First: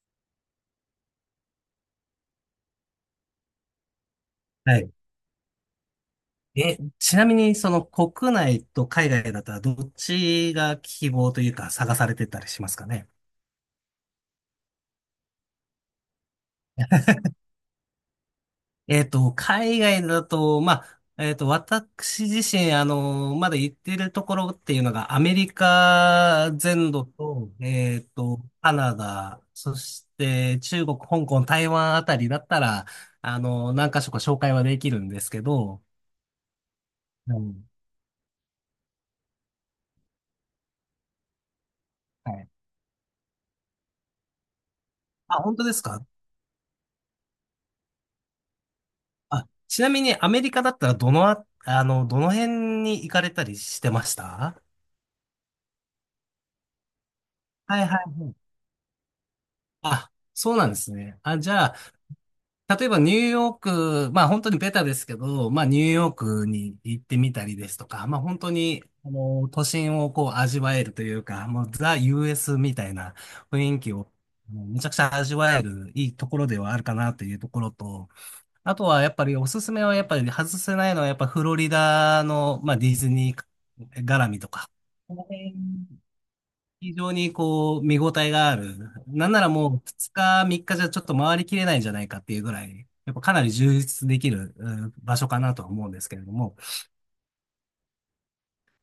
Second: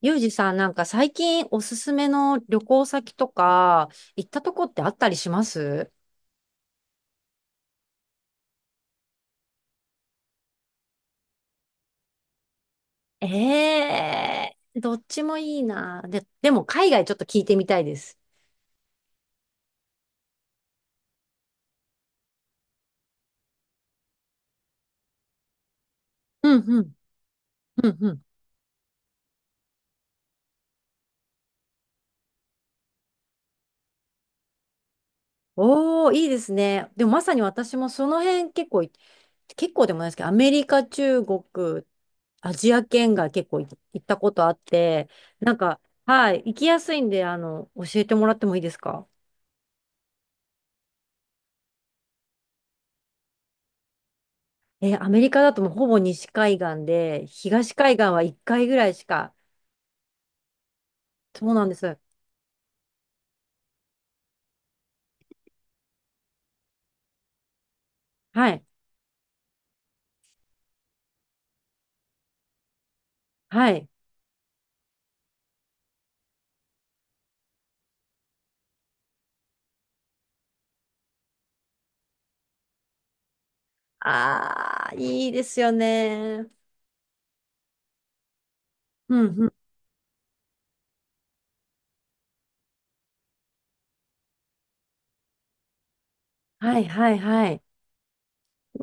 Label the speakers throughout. Speaker 1: ゆうじさん、なんか最近おすすめの旅行先とか、行ったとこっ
Speaker 2: は
Speaker 1: てあ
Speaker 2: い。
Speaker 1: ったりします？
Speaker 2: ちなみに、その国内と海外だったらどっちが希望というか探されてたりしますかね。
Speaker 1: ええー、どっちもいいな。で、でも海外ちょっ と聞いてみたいです。
Speaker 2: 海外だと、まあ、私自身、まだ行ってるところっていうのが、アメリカ
Speaker 1: うんう
Speaker 2: 全
Speaker 1: ん、
Speaker 2: 土と、
Speaker 1: うんうん。
Speaker 2: カナダ、そして中国、香港、台湾あたりだったら、何か所か紹介はできるんですけど、
Speaker 1: おー、いいですね。でもまさ
Speaker 2: う
Speaker 1: に
Speaker 2: ん、
Speaker 1: 私もその辺結構でもないですけど、アメリカ、中国、
Speaker 2: はい。
Speaker 1: アジア圏が結構い行ったことあって、
Speaker 2: あ、
Speaker 1: なん
Speaker 2: 本当で
Speaker 1: か、
Speaker 2: すか？
Speaker 1: はい、行きやすいんで、教えてもらってもいいですか？
Speaker 2: あ、ちなみにアメリカだったらどのあ、あの、どの辺に行かれたりしてました
Speaker 1: アメリカだともうほぼ西海岸で、東
Speaker 2: はい
Speaker 1: 海
Speaker 2: は
Speaker 1: 岸
Speaker 2: い
Speaker 1: は
Speaker 2: は
Speaker 1: 1
Speaker 2: い。
Speaker 1: 回ぐらいしか。
Speaker 2: あ、そうなんですね。あ、
Speaker 1: そ
Speaker 2: じ
Speaker 1: うなんで
Speaker 2: ゃ
Speaker 1: す。
Speaker 2: あ、例えばニューヨーク、まあ本当にベタですけど、まあニューヨークに行ってみたりですとか、まあ本
Speaker 1: は
Speaker 2: 当
Speaker 1: い。
Speaker 2: に、都心をこう味わえるというか、もうザ・ US みたいな
Speaker 1: は
Speaker 2: 雰囲
Speaker 1: い。
Speaker 2: 気を、もうめちゃくちゃ味わえるいいところではあるかなというところと、あとはやっぱりおすすめはやっぱり外せないのはやっぱフロリダの、まあ、ディズニー絡みとか。
Speaker 1: ああ、
Speaker 2: この
Speaker 1: いいで
Speaker 2: 辺
Speaker 1: すよね。
Speaker 2: 非常にこう見応えがある。
Speaker 1: う
Speaker 2: なん
Speaker 1: ん
Speaker 2: な
Speaker 1: う
Speaker 2: ら
Speaker 1: ん。
Speaker 2: もう2日3日じゃちょっと回りきれないんじゃないかっていうぐらい、やっぱかなり充実できる場所かなとは思うんですけれども。
Speaker 1: はいはいはい。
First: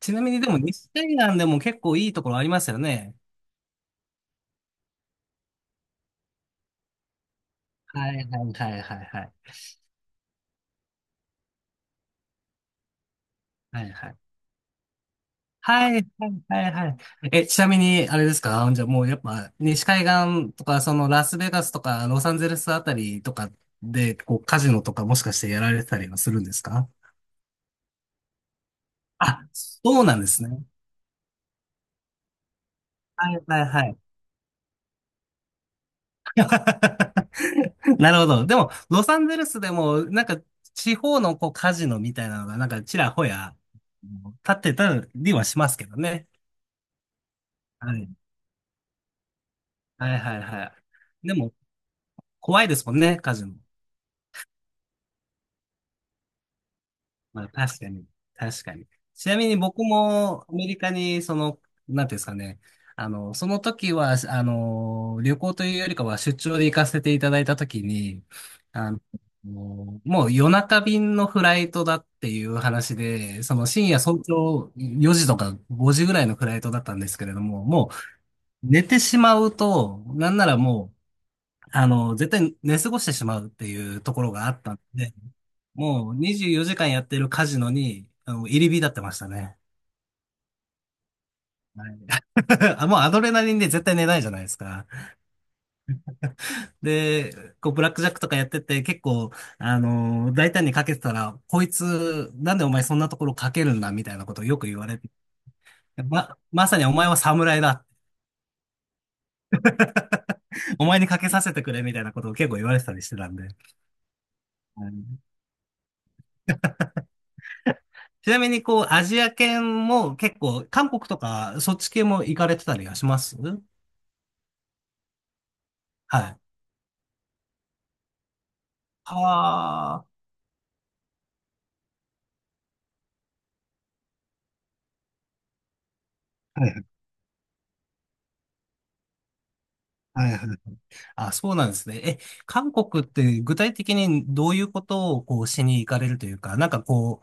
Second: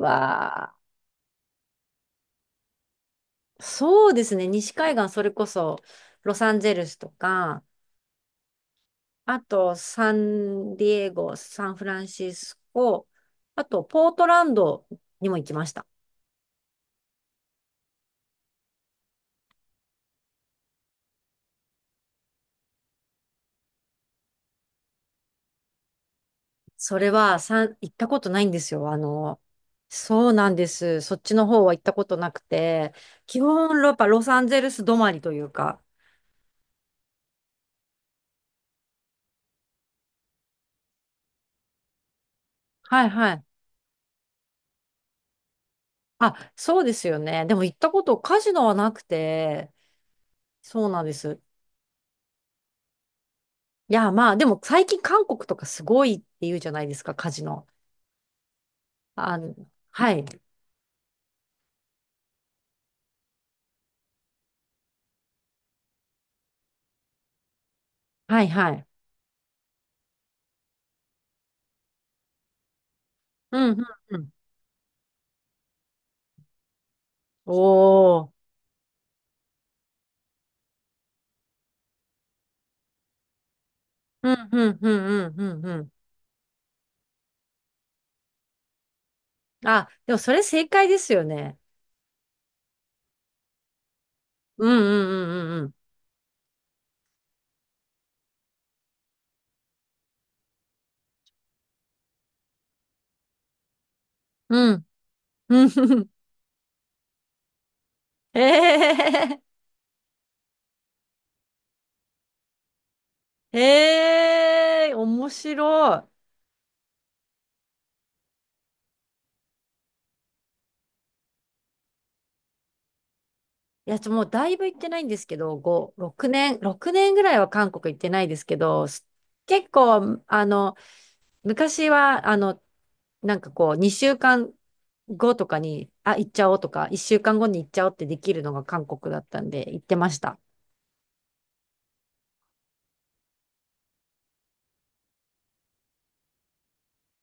Speaker 2: ちなみにでも
Speaker 1: あ、
Speaker 2: 西海岸でも結構いいところありますよね。
Speaker 1: そうですね。西海岸、それこそ、ロサンゼルスとか、
Speaker 2: はいはいはいはいはい。
Speaker 1: あと、サンディエゴ、サンフランシスコ、あと、
Speaker 2: はい
Speaker 1: ポ
Speaker 2: は
Speaker 1: ー
Speaker 2: い
Speaker 1: トランドにも行きました。
Speaker 2: はい、はい、はい、はい。ちなみに、あれですか？じゃあもうやっぱね、西海岸とか、そのラスベガスとか、ロサンゼルスあたりとかで、こう、カジノとかもしかしてやられてたりはするんですか？
Speaker 1: それは、行ったことないんですよ。
Speaker 2: あ、そうなんで
Speaker 1: そう
Speaker 2: す
Speaker 1: なん
Speaker 2: ね。
Speaker 1: です。そっちの方は行ったことなくて、
Speaker 2: は
Speaker 1: 基
Speaker 2: い、はい、
Speaker 1: 本、
Speaker 2: は
Speaker 1: やっ
Speaker 2: い。
Speaker 1: ぱロサンゼルス止まりというか。
Speaker 2: なるほど。でも、ロサンゼルスでも、なんか、地方のこう、カジノみたいなのが、なんか、ち
Speaker 1: はい
Speaker 2: らほ
Speaker 1: はい。
Speaker 2: や、立ってたりはしますけどね。
Speaker 1: あ、そうですよね。でも行った
Speaker 2: は
Speaker 1: こ
Speaker 2: い、
Speaker 1: と、カジノはなくて、
Speaker 2: はい、はい、は
Speaker 1: そうなんで
Speaker 2: い。で
Speaker 1: す。
Speaker 2: も、怖いですもんね、カジノ。
Speaker 1: いや、まあ、でも最近韓国とかすごいって言うじゃないですか、カ
Speaker 2: ま
Speaker 1: ジ
Speaker 2: あ、
Speaker 1: ノ。
Speaker 2: 確かに。確かに。ちな
Speaker 1: あ
Speaker 2: み
Speaker 1: の、
Speaker 2: に僕
Speaker 1: はい。
Speaker 2: もアメリカに、なんていうんですかね。その時は、旅行というよりかは出張で行かせていただいた時に、
Speaker 1: はいはい。
Speaker 2: あの、もう夜中便のフライトだっていう話で、そ
Speaker 1: う
Speaker 2: の
Speaker 1: んうん
Speaker 2: 深夜
Speaker 1: う
Speaker 2: 早
Speaker 1: ん。
Speaker 2: 朝4時とか5時ぐらいのフライトだったんですけれども、もう
Speaker 1: おー。
Speaker 2: 寝てしまうと、なんならもう、絶対寝過ごしてしまうっていうとこ
Speaker 1: う
Speaker 2: ろが
Speaker 1: ん
Speaker 2: あっ
Speaker 1: う
Speaker 2: た
Speaker 1: ん
Speaker 2: ん
Speaker 1: うん
Speaker 2: で、
Speaker 1: うんうんうん。
Speaker 2: もう24時間やってるカジノに、入り浸ってましたね。
Speaker 1: あ、でもそれ正解ですよね。
Speaker 2: はい。 あもうアドレナリンで絶対寝ないじゃないです
Speaker 1: うんう
Speaker 2: か。
Speaker 1: んうんうん
Speaker 2: で、こう、ブラックジャックとかやってて、結構、大胆にかけてたら、こいつ、なんでお前そんなところかけるんだみたいなことをよく
Speaker 1: う
Speaker 2: 言
Speaker 1: ん。
Speaker 2: われて、
Speaker 1: うん うん。
Speaker 2: まさにお前は侍だ。
Speaker 1: ええ
Speaker 2: お前にかけさせてくれみたいなことを結構言われてたりしてたんで。はい。
Speaker 1: ええ、面白い。
Speaker 2: ちなみに、こう、アジア圏も結構、韓国とか、そっち系も行かれてたりはしますはい。
Speaker 1: いや、もうだいぶ行ってないんですけど、5、6
Speaker 2: は
Speaker 1: 年、6年ぐらいは韓国行ってないですけど、結
Speaker 2: あ。
Speaker 1: 構、昔は、なんかこう、2週間後とかに、あ、行っちゃおう
Speaker 2: は
Speaker 1: と
Speaker 2: い
Speaker 1: か、1週間後に行っちゃおうってできるのが韓国だったんで、行ってまし
Speaker 2: はい
Speaker 1: た。
Speaker 2: はい。あ、そうなんですね。韓国って具体的にどういうことをこうしに行かれるというか、なんかこ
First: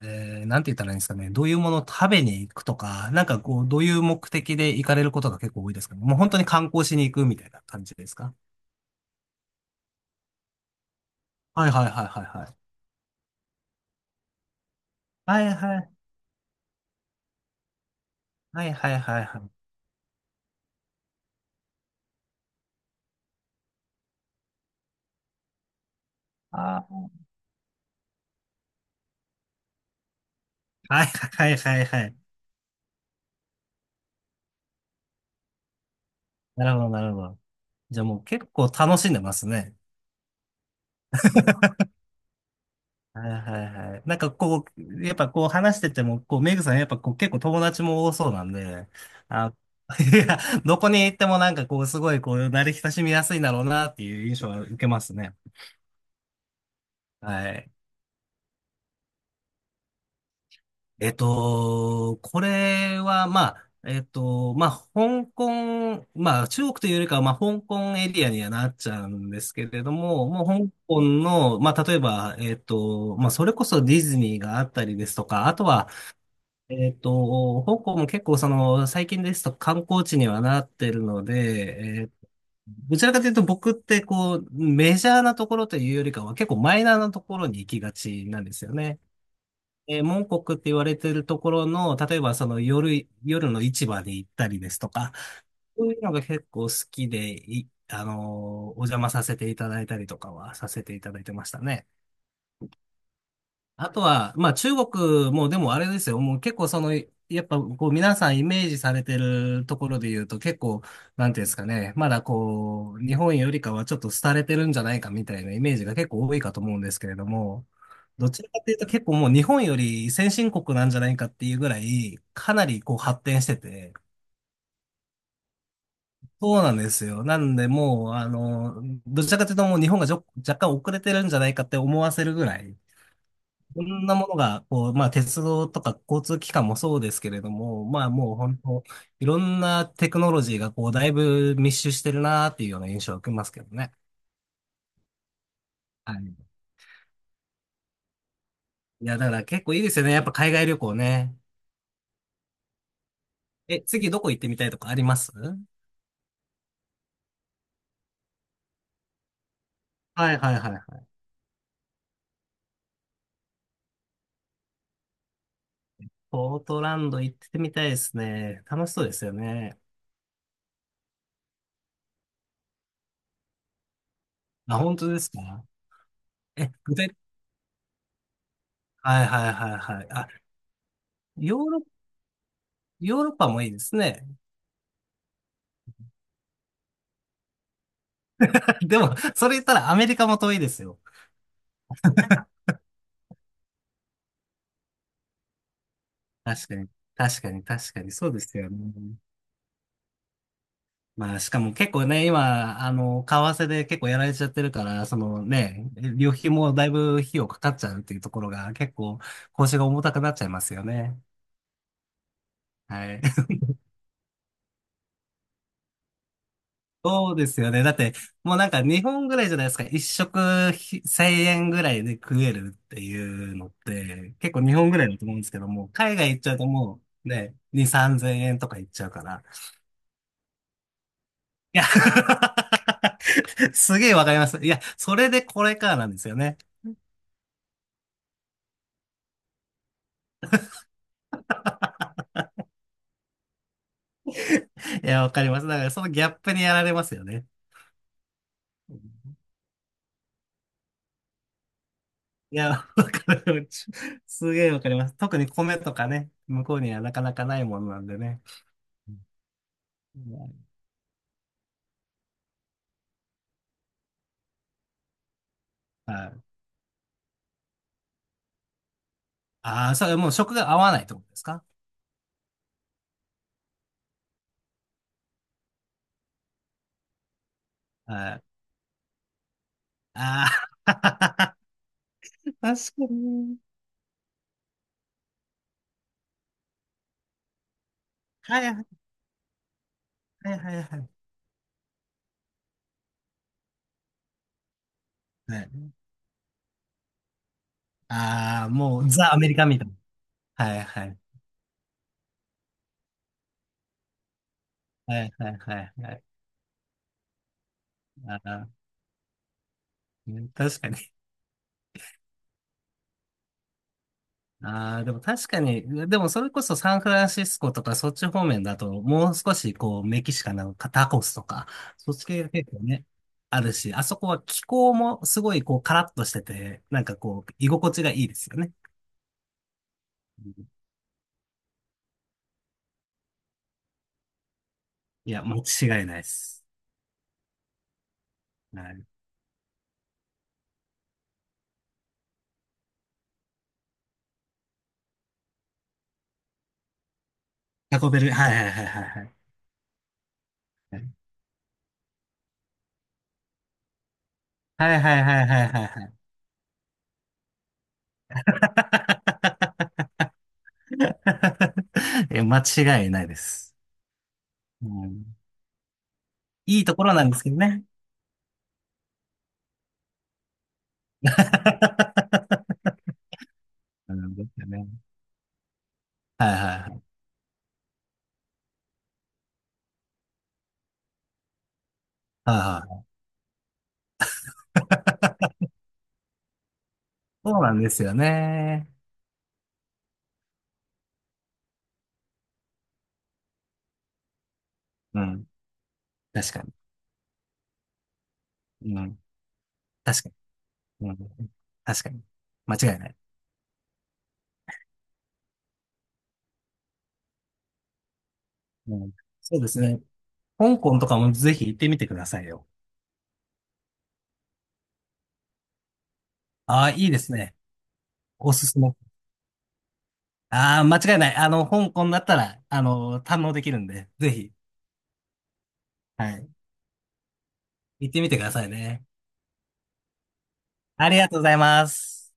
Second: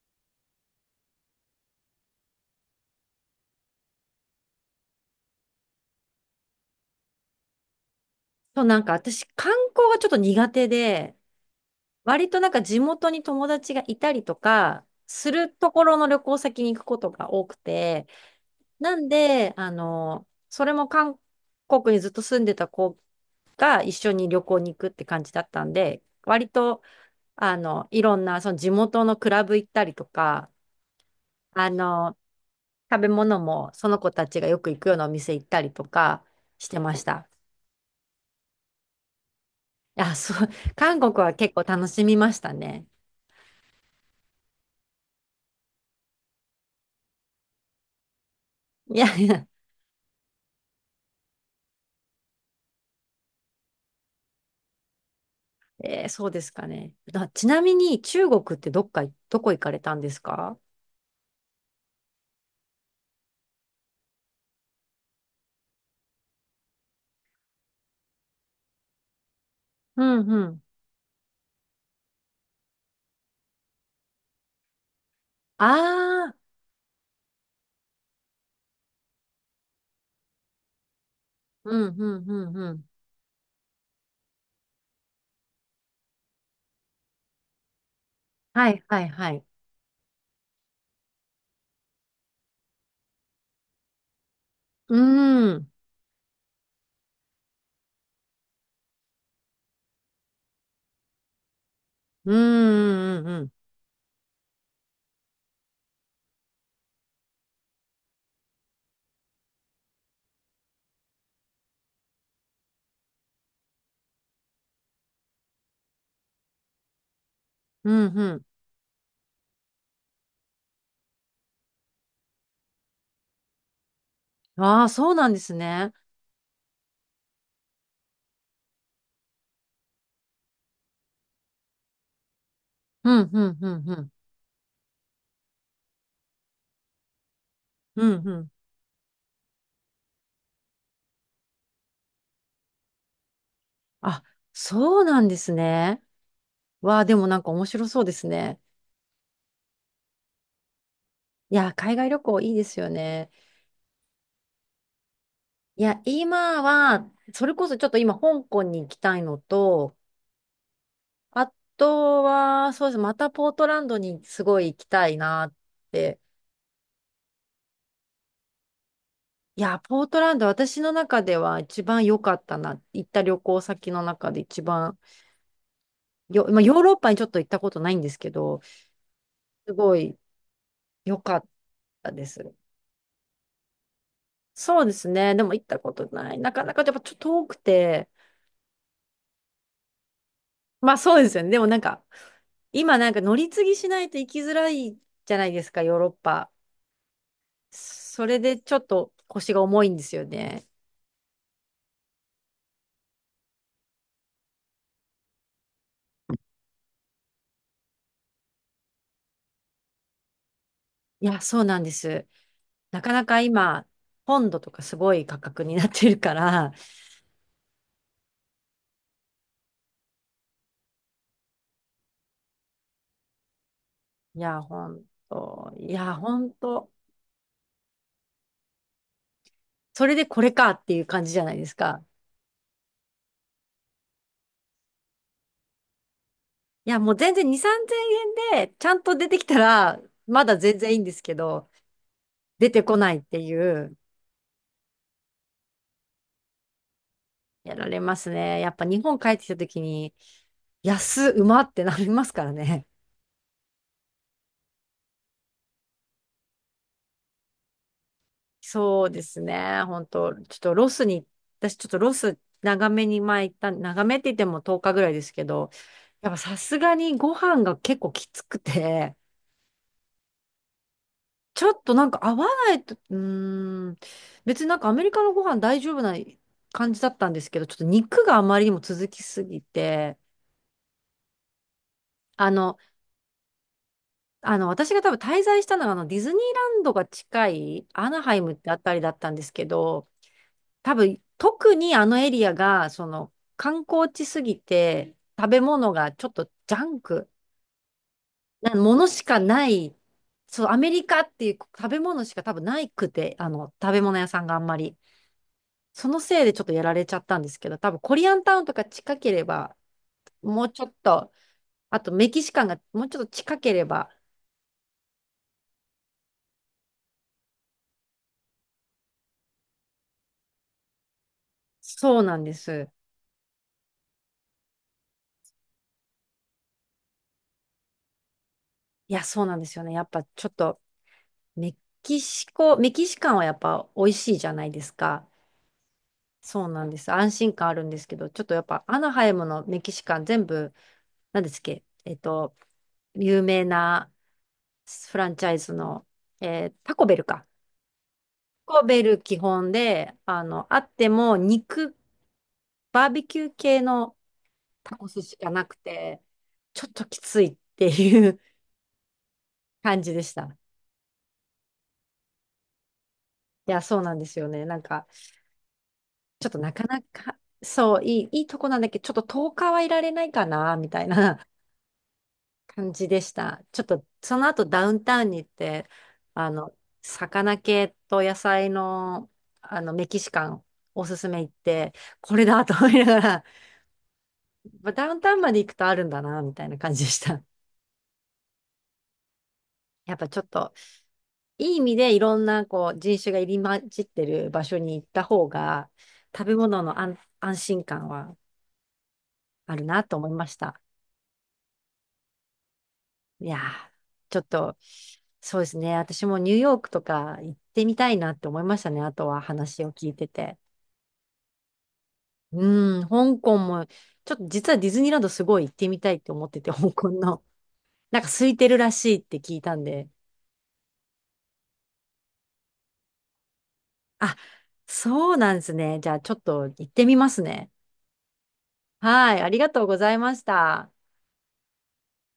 Speaker 2: う、なんて言ったらいいんですかね。どういうものを食べに行くとか、なんかこう、どういう目的で行かれることが結構多いですかね。もう本当に観光しに行くみたいな感じですか？
Speaker 1: そう、なんか私、観光がちょっと苦手で、
Speaker 2: はいはいはいはい
Speaker 1: 割と
Speaker 2: は
Speaker 1: なん
Speaker 2: い。
Speaker 1: か地元に友達がいたりとか、す
Speaker 2: は
Speaker 1: る
Speaker 2: い
Speaker 1: と
Speaker 2: は
Speaker 1: こ
Speaker 2: い。
Speaker 1: ろの旅行先に行くことが多くて、
Speaker 2: はいは
Speaker 1: な
Speaker 2: い
Speaker 1: ん
Speaker 2: はいはい。
Speaker 1: で、それも韓国にずっと住んでた子が一緒に旅行に行くって感じだったんで、割と、
Speaker 2: あー、
Speaker 1: いろんなその地元のクラブ行ったりとか、
Speaker 2: はいはい
Speaker 1: あ
Speaker 2: はいはいは
Speaker 1: の、
Speaker 2: い。
Speaker 1: 食べ物もその子たちがよく行くようなお店行ったりとか
Speaker 2: な
Speaker 1: し
Speaker 2: る
Speaker 1: て
Speaker 2: ほど
Speaker 1: ま
Speaker 2: な
Speaker 1: し
Speaker 2: るほ
Speaker 1: た。
Speaker 2: ど。じゃあもう結構楽しんでますね。
Speaker 1: いや、そう、韓国は結構楽しみましたね。
Speaker 2: はいはいはい。なんかこう、やっぱこう話してても、こう、メグさんやっぱこう結構友達も多そうなんで、
Speaker 1: いやいや。
Speaker 2: あ、いや、どこに行ってもなんかこう、すごいこう、慣れ親しみやすいんだろうなっていう印象は受けますね。
Speaker 1: そうですかね。ち
Speaker 2: は
Speaker 1: な
Speaker 2: い。
Speaker 1: みに中国ってどこ行かれたんですか？
Speaker 2: これは、まあ、まあ、香港、まあ、中国というよりかは、まあ、香港エリアにはなっちゃうんですけれど
Speaker 1: う
Speaker 2: も、
Speaker 1: ん
Speaker 2: も
Speaker 1: う
Speaker 2: う
Speaker 1: ん。
Speaker 2: 香港の、まあ、例えば、まあ、それこそディズニーがあったりですとか、あとは、
Speaker 1: ああ、
Speaker 2: 香港も結構その、最近ですと観光地にはなってるの
Speaker 1: うんう
Speaker 2: で、
Speaker 1: んうんうん。
Speaker 2: どちらかというと僕ってこう、メジャーなところというよりかは結構マイナーなところに行きがちなんです
Speaker 1: は
Speaker 2: よ
Speaker 1: い
Speaker 2: ね。
Speaker 1: はいはい。
Speaker 2: モンコクって言われてるところの、例えばその夜の市場に行ったりですと
Speaker 1: う
Speaker 2: か、
Speaker 1: ーん、
Speaker 2: そういうのが結構好きで、い、あのーお邪魔させていただいたりとかはさせていただいてましたね。
Speaker 1: うーん、うんうん、
Speaker 2: あとは、まあ中国もでもあれですよ。もう結構その、やっぱこう皆さんイメージされてるところで言うと結構、なんていうんですかね。まだこう、日本よりかはちょっと廃れてるんじゃないかみたいなイメージが結構多いかと思うんですけれども、
Speaker 1: うんう
Speaker 2: どち
Speaker 1: ん。
Speaker 2: らかというと結構もう日本より先進国なんじゃないかっていうぐらい、かなりこう発展してて、
Speaker 1: ああ、そうなんですね。
Speaker 2: そうなんですよ。なんでもう、どちらかというともう日本が若干遅れてるんじゃないかって思わせるぐらい、
Speaker 1: うんうんう
Speaker 2: い
Speaker 1: んう
Speaker 2: ろん
Speaker 1: ん、
Speaker 2: なものが、こう、まあ、鉄道とか交通機関もそうですけれども、
Speaker 1: う
Speaker 2: まあ、
Speaker 1: ん
Speaker 2: も
Speaker 1: う
Speaker 2: う
Speaker 1: ん。
Speaker 2: 本当、いろんなテクノロジーが、こう、だいぶ密集してるなーっていうような印象を受けますけどね。
Speaker 1: あ、そうなんですね。
Speaker 2: はい。
Speaker 1: わあ、でもなんか面白そうですね。
Speaker 2: いや、だから結構いいですよね。やっぱ海外旅行ね。
Speaker 1: いや、海外旅行いいですよね。
Speaker 2: 次どこ行ってみたいとかありますは
Speaker 1: いや、今は、それこそちょっと今香港に行きたいのと、
Speaker 2: いはいはいはい。
Speaker 1: あとは、そうです。またポートランドにすごい行きたいなって。
Speaker 2: ポートランド行ってみたいですね。楽しそうですよ
Speaker 1: いや、
Speaker 2: ね。
Speaker 1: ポートランド、私の中では一番良かったな。行った旅行先の中で一
Speaker 2: あ、本
Speaker 1: 番
Speaker 2: 当ですか？
Speaker 1: よ、まあ、ヨーロッ
Speaker 2: 具
Speaker 1: パ
Speaker 2: 体、
Speaker 1: にちょっと行ったことないんですけど、
Speaker 2: はいはいは
Speaker 1: す
Speaker 2: い
Speaker 1: ご
Speaker 2: はい。
Speaker 1: い
Speaker 2: あ、
Speaker 1: 良かっ
Speaker 2: ヨーロ、
Speaker 1: たです。
Speaker 2: ヨーロッパもいいですね。
Speaker 1: そうですね。でも行ったことない。なかなかやっぱちょっと遠くて。
Speaker 2: でも、それ言ったらアメリカも遠いです
Speaker 1: まあ
Speaker 2: よ。
Speaker 1: そうですよね。でもなんか、今なんか乗り継ぎしないと行きづらいじゃないですか、ヨーロッパ。
Speaker 2: 確かに、確かに、確かに、
Speaker 1: そ
Speaker 2: そう
Speaker 1: れ
Speaker 2: です
Speaker 1: で
Speaker 2: よ
Speaker 1: ちょっと
Speaker 2: ね。
Speaker 1: 腰が重いんですよね。
Speaker 2: まあ、しかも結構ね、今、為替で結構やられちゃってるから、そのね、旅費もだいぶ費用かかっちゃうっていうところが、結構、腰が重たくなっちゃいますよね。
Speaker 1: いや、そうなんです。な
Speaker 2: は
Speaker 1: か
Speaker 2: い。
Speaker 1: なか 今、ポンドとかすごい価格になってるから、
Speaker 2: そうですよね。だって、もうなんか日本ぐらいじゃないですか。一食1000円ぐらいで食えるっていうのって、
Speaker 1: い
Speaker 2: 結
Speaker 1: や、
Speaker 2: 構日
Speaker 1: ほ
Speaker 2: 本ぐ
Speaker 1: ん
Speaker 2: らいだと思うんですけど
Speaker 1: と、
Speaker 2: も、
Speaker 1: いや、
Speaker 2: 海外
Speaker 1: ほ
Speaker 2: 行っち
Speaker 1: ん
Speaker 2: ゃうと
Speaker 1: と、
Speaker 2: もうね、2、3000円とか行っちゃうから。
Speaker 1: それでこれかっていう感じじゃないです
Speaker 2: いや
Speaker 1: か。
Speaker 2: すげえわかります。いや、それでこれかなんですよね。
Speaker 1: いや、もう全然2、3000円でちゃんと出てきたら、まだ全然いいんですけど、出てこないっていう、
Speaker 2: いや、わかります。だからそのギャップにやられますよね。
Speaker 1: やられますね。やっぱ
Speaker 2: う
Speaker 1: 日本帰っ
Speaker 2: ん。
Speaker 1: てきた時に、うまってなりますから
Speaker 2: いや、
Speaker 1: ね。
Speaker 2: わかる。すげえわかります。特に米とかね、向こうにはなかなかないものなんでね。
Speaker 1: そう
Speaker 2: う
Speaker 1: ですね。本当ちょっ
Speaker 2: ん。
Speaker 1: とロスに、私ちょっとロス長めに前行った、長めって言っても10日ぐらいですけど、
Speaker 2: は
Speaker 1: やっぱ
Speaker 2: い。
Speaker 1: さすがにご飯が結構きつくて、
Speaker 2: ああ、それもう食が合わないってことです
Speaker 1: ち
Speaker 2: か？
Speaker 1: ょっとなんか合わないと、うーん、別になんかアメリカのご飯大丈夫な感じだったんですけど、ちょっと肉が
Speaker 2: は
Speaker 1: あ
Speaker 2: い。
Speaker 1: まりにも続きすぎて、
Speaker 2: ああ、
Speaker 1: あの、
Speaker 2: 確かに。
Speaker 1: あの、私が多分滞在したのがあのディズニーランドが近いアナハイムっ
Speaker 2: はい
Speaker 1: てあ
Speaker 2: は
Speaker 1: た
Speaker 2: い
Speaker 1: りだったんですけど、
Speaker 2: はいはい
Speaker 1: 多
Speaker 2: はい。
Speaker 1: 分、特にあのエリアが、その、観光地すぎて、食
Speaker 2: は
Speaker 1: べ
Speaker 2: い、
Speaker 1: 物がちょっとジャンク
Speaker 2: ああ、
Speaker 1: なも
Speaker 2: も
Speaker 1: の
Speaker 2: う
Speaker 1: し
Speaker 2: ザ・ア
Speaker 1: か
Speaker 2: メリカ
Speaker 1: な
Speaker 2: みたいな。
Speaker 1: い、そう、
Speaker 2: は
Speaker 1: ア
Speaker 2: い
Speaker 1: メ
Speaker 2: は
Speaker 1: リ
Speaker 2: い。
Speaker 1: カっていう食べ物しか多分ないくて、食べ物屋さんがあんまり。
Speaker 2: はいはいはい
Speaker 1: そ
Speaker 2: は
Speaker 1: の
Speaker 2: い。
Speaker 1: せいでちょっとやられちゃったんですけど、多分コリア
Speaker 2: あ
Speaker 1: ンタウン
Speaker 2: あ、
Speaker 1: とか近ければ、
Speaker 2: ね
Speaker 1: もう
Speaker 2: 確
Speaker 1: ちょ
Speaker 2: か
Speaker 1: っ
Speaker 2: に。
Speaker 1: と、あとメキシカンがもうちょっと近ければ、
Speaker 2: ああ、でも確かに、でもそれこそサンフランシスコとかそっち方面だと、もう少しこうメキシカンなタコスとか、そっ
Speaker 1: そう
Speaker 2: ち
Speaker 1: なん
Speaker 2: 系が
Speaker 1: で
Speaker 2: 結構
Speaker 1: す。
Speaker 2: ね、あるし、あそこは気候もすごいこうカラッとしてて、なんかこう居心地がいいですよね。
Speaker 1: いや、そうなんですよね。やっぱちょ
Speaker 2: う
Speaker 1: っ
Speaker 2: ん。
Speaker 1: と、メメキシカンはやっぱ美味しいじゃないですか。
Speaker 2: いや、間違いないで
Speaker 1: そ
Speaker 2: す。
Speaker 1: うなんです。安心感あるんですけど、ちょっとやっ
Speaker 2: は
Speaker 1: ぱア
Speaker 2: い。
Speaker 1: ナハイムのメキシカン全部、何ですっけ、有名なフランチャイズの、タコベルか。
Speaker 2: タコベル、はいはい
Speaker 1: タ
Speaker 2: は
Speaker 1: コ
Speaker 2: いは
Speaker 1: ベ
Speaker 2: い
Speaker 1: ル
Speaker 2: はい。
Speaker 1: 基本で、あっても肉、バーベキュー系の
Speaker 2: は
Speaker 1: タ
Speaker 2: い
Speaker 1: コ
Speaker 2: は
Speaker 1: ス
Speaker 2: い
Speaker 1: し
Speaker 2: はい
Speaker 1: か
Speaker 2: は
Speaker 1: な
Speaker 2: い
Speaker 1: く
Speaker 2: はいは
Speaker 1: て、ちょっときついっていう 感じでした。
Speaker 2: い。いや、間違いないで
Speaker 1: い
Speaker 2: す。
Speaker 1: や、そうなんですよね。なん
Speaker 2: う
Speaker 1: か、
Speaker 2: ん、
Speaker 1: ちょっとな
Speaker 2: い
Speaker 1: か
Speaker 2: いと
Speaker 1: な
Speaker 2: ころなんで
Speaker 1: か、
Speaker 2: すけどね。
Speaker 1: そう、いいとこなんだけど、ちょっと10日はいられないかな、みたいな。感じでした。ちょっと、
Speaker 2: うん、
Speaker 1: そ
Speaker 2: で
Speaker 1: の
Speaker 2: す
Speaker 1: 後
Speaker 2: よ
Speaker 1: ダ
Speaker 2: ね。
Speaker 1: ウンタウンに行って、あ
Speaker 2: はいは
Speaker 1: の、
Speaker 2: いはい。
Speaker 1: 魚系と野菜の、メキシカンおすすめ行って、これ
Speaker 2: はい
Speaker 1: だと思い
Speaker 2: は
Speaker 1: な
Speaker 2: い。
Speaker 1: がら、まあダウンタウンまで行くとあるんだな、みたいな感じでした。
Speaker 2: そうなんですよね。
Speaker 1: やっぱちょっと、いい意味でいろんなこう人種が入り混じってる場所に行っ
Speaker 2: う
Speaker 1: た方
Speaker 2: ん。
Speaker 1: が、食
Speaker 2: 確
Speaker 1: べ
Speaker 2: か
Speaker 1: 物の安心感は
Speaker 2: に。うん。
Speaker 1: あるなと
Speaker 2: 確か
Speaker 1: 思いました。
Speaker 2: に。うん。確かに。間違いない。
Speaker 1: いやー、ちょっと、そうですね。私もニューヨークとか行ってみたいなって思いました
Speaker 2: う
Speaker 1: ね。
Speaker 2: ん。
Speaker 1: あとは
Speaker 2: そうです
Speaker 1: 話を
Speaker 2: ね。
Speaker 1: 聞いてて。
Speaker 2: 香港とかもぜひ行ってみてくださいよ。
Speaker 1: うん、香港も、ちょっと実はディズニーランドすごい行ってみたいって思ってて、
Speaker 2: ああ、
Speaker 1: 香
Speaker 2: い
Speaker 1: 港
Speaker 2: いです
Speaker 1: の。
Speaker 2: ね。
Speaker 1: なんか空
Speaker 2: お
Speaker 1: い
Speaker 2: す
Speaker 1: てる
Speaker 2: す
Speaker 1: ら
Speaker 2: め。
Speaker 1: しいって聞いたんで。
Speaker 2: ああ、間違いない。香港だったら、堪能できるんで、ぜ
Speaker 1: あ、
Speaker 2: ひ、
Speaker 1: そうなんですね。じゃあ
Speaker 2: は
Speaker 1: ちょっ
Speaker 2: い。
Speaker 1: と行ってみますね。
Speaker 2: 行ってみてくださいね。
Speaker 1: はい、ありがとうございました。
Speaker 2: ありがとうございます。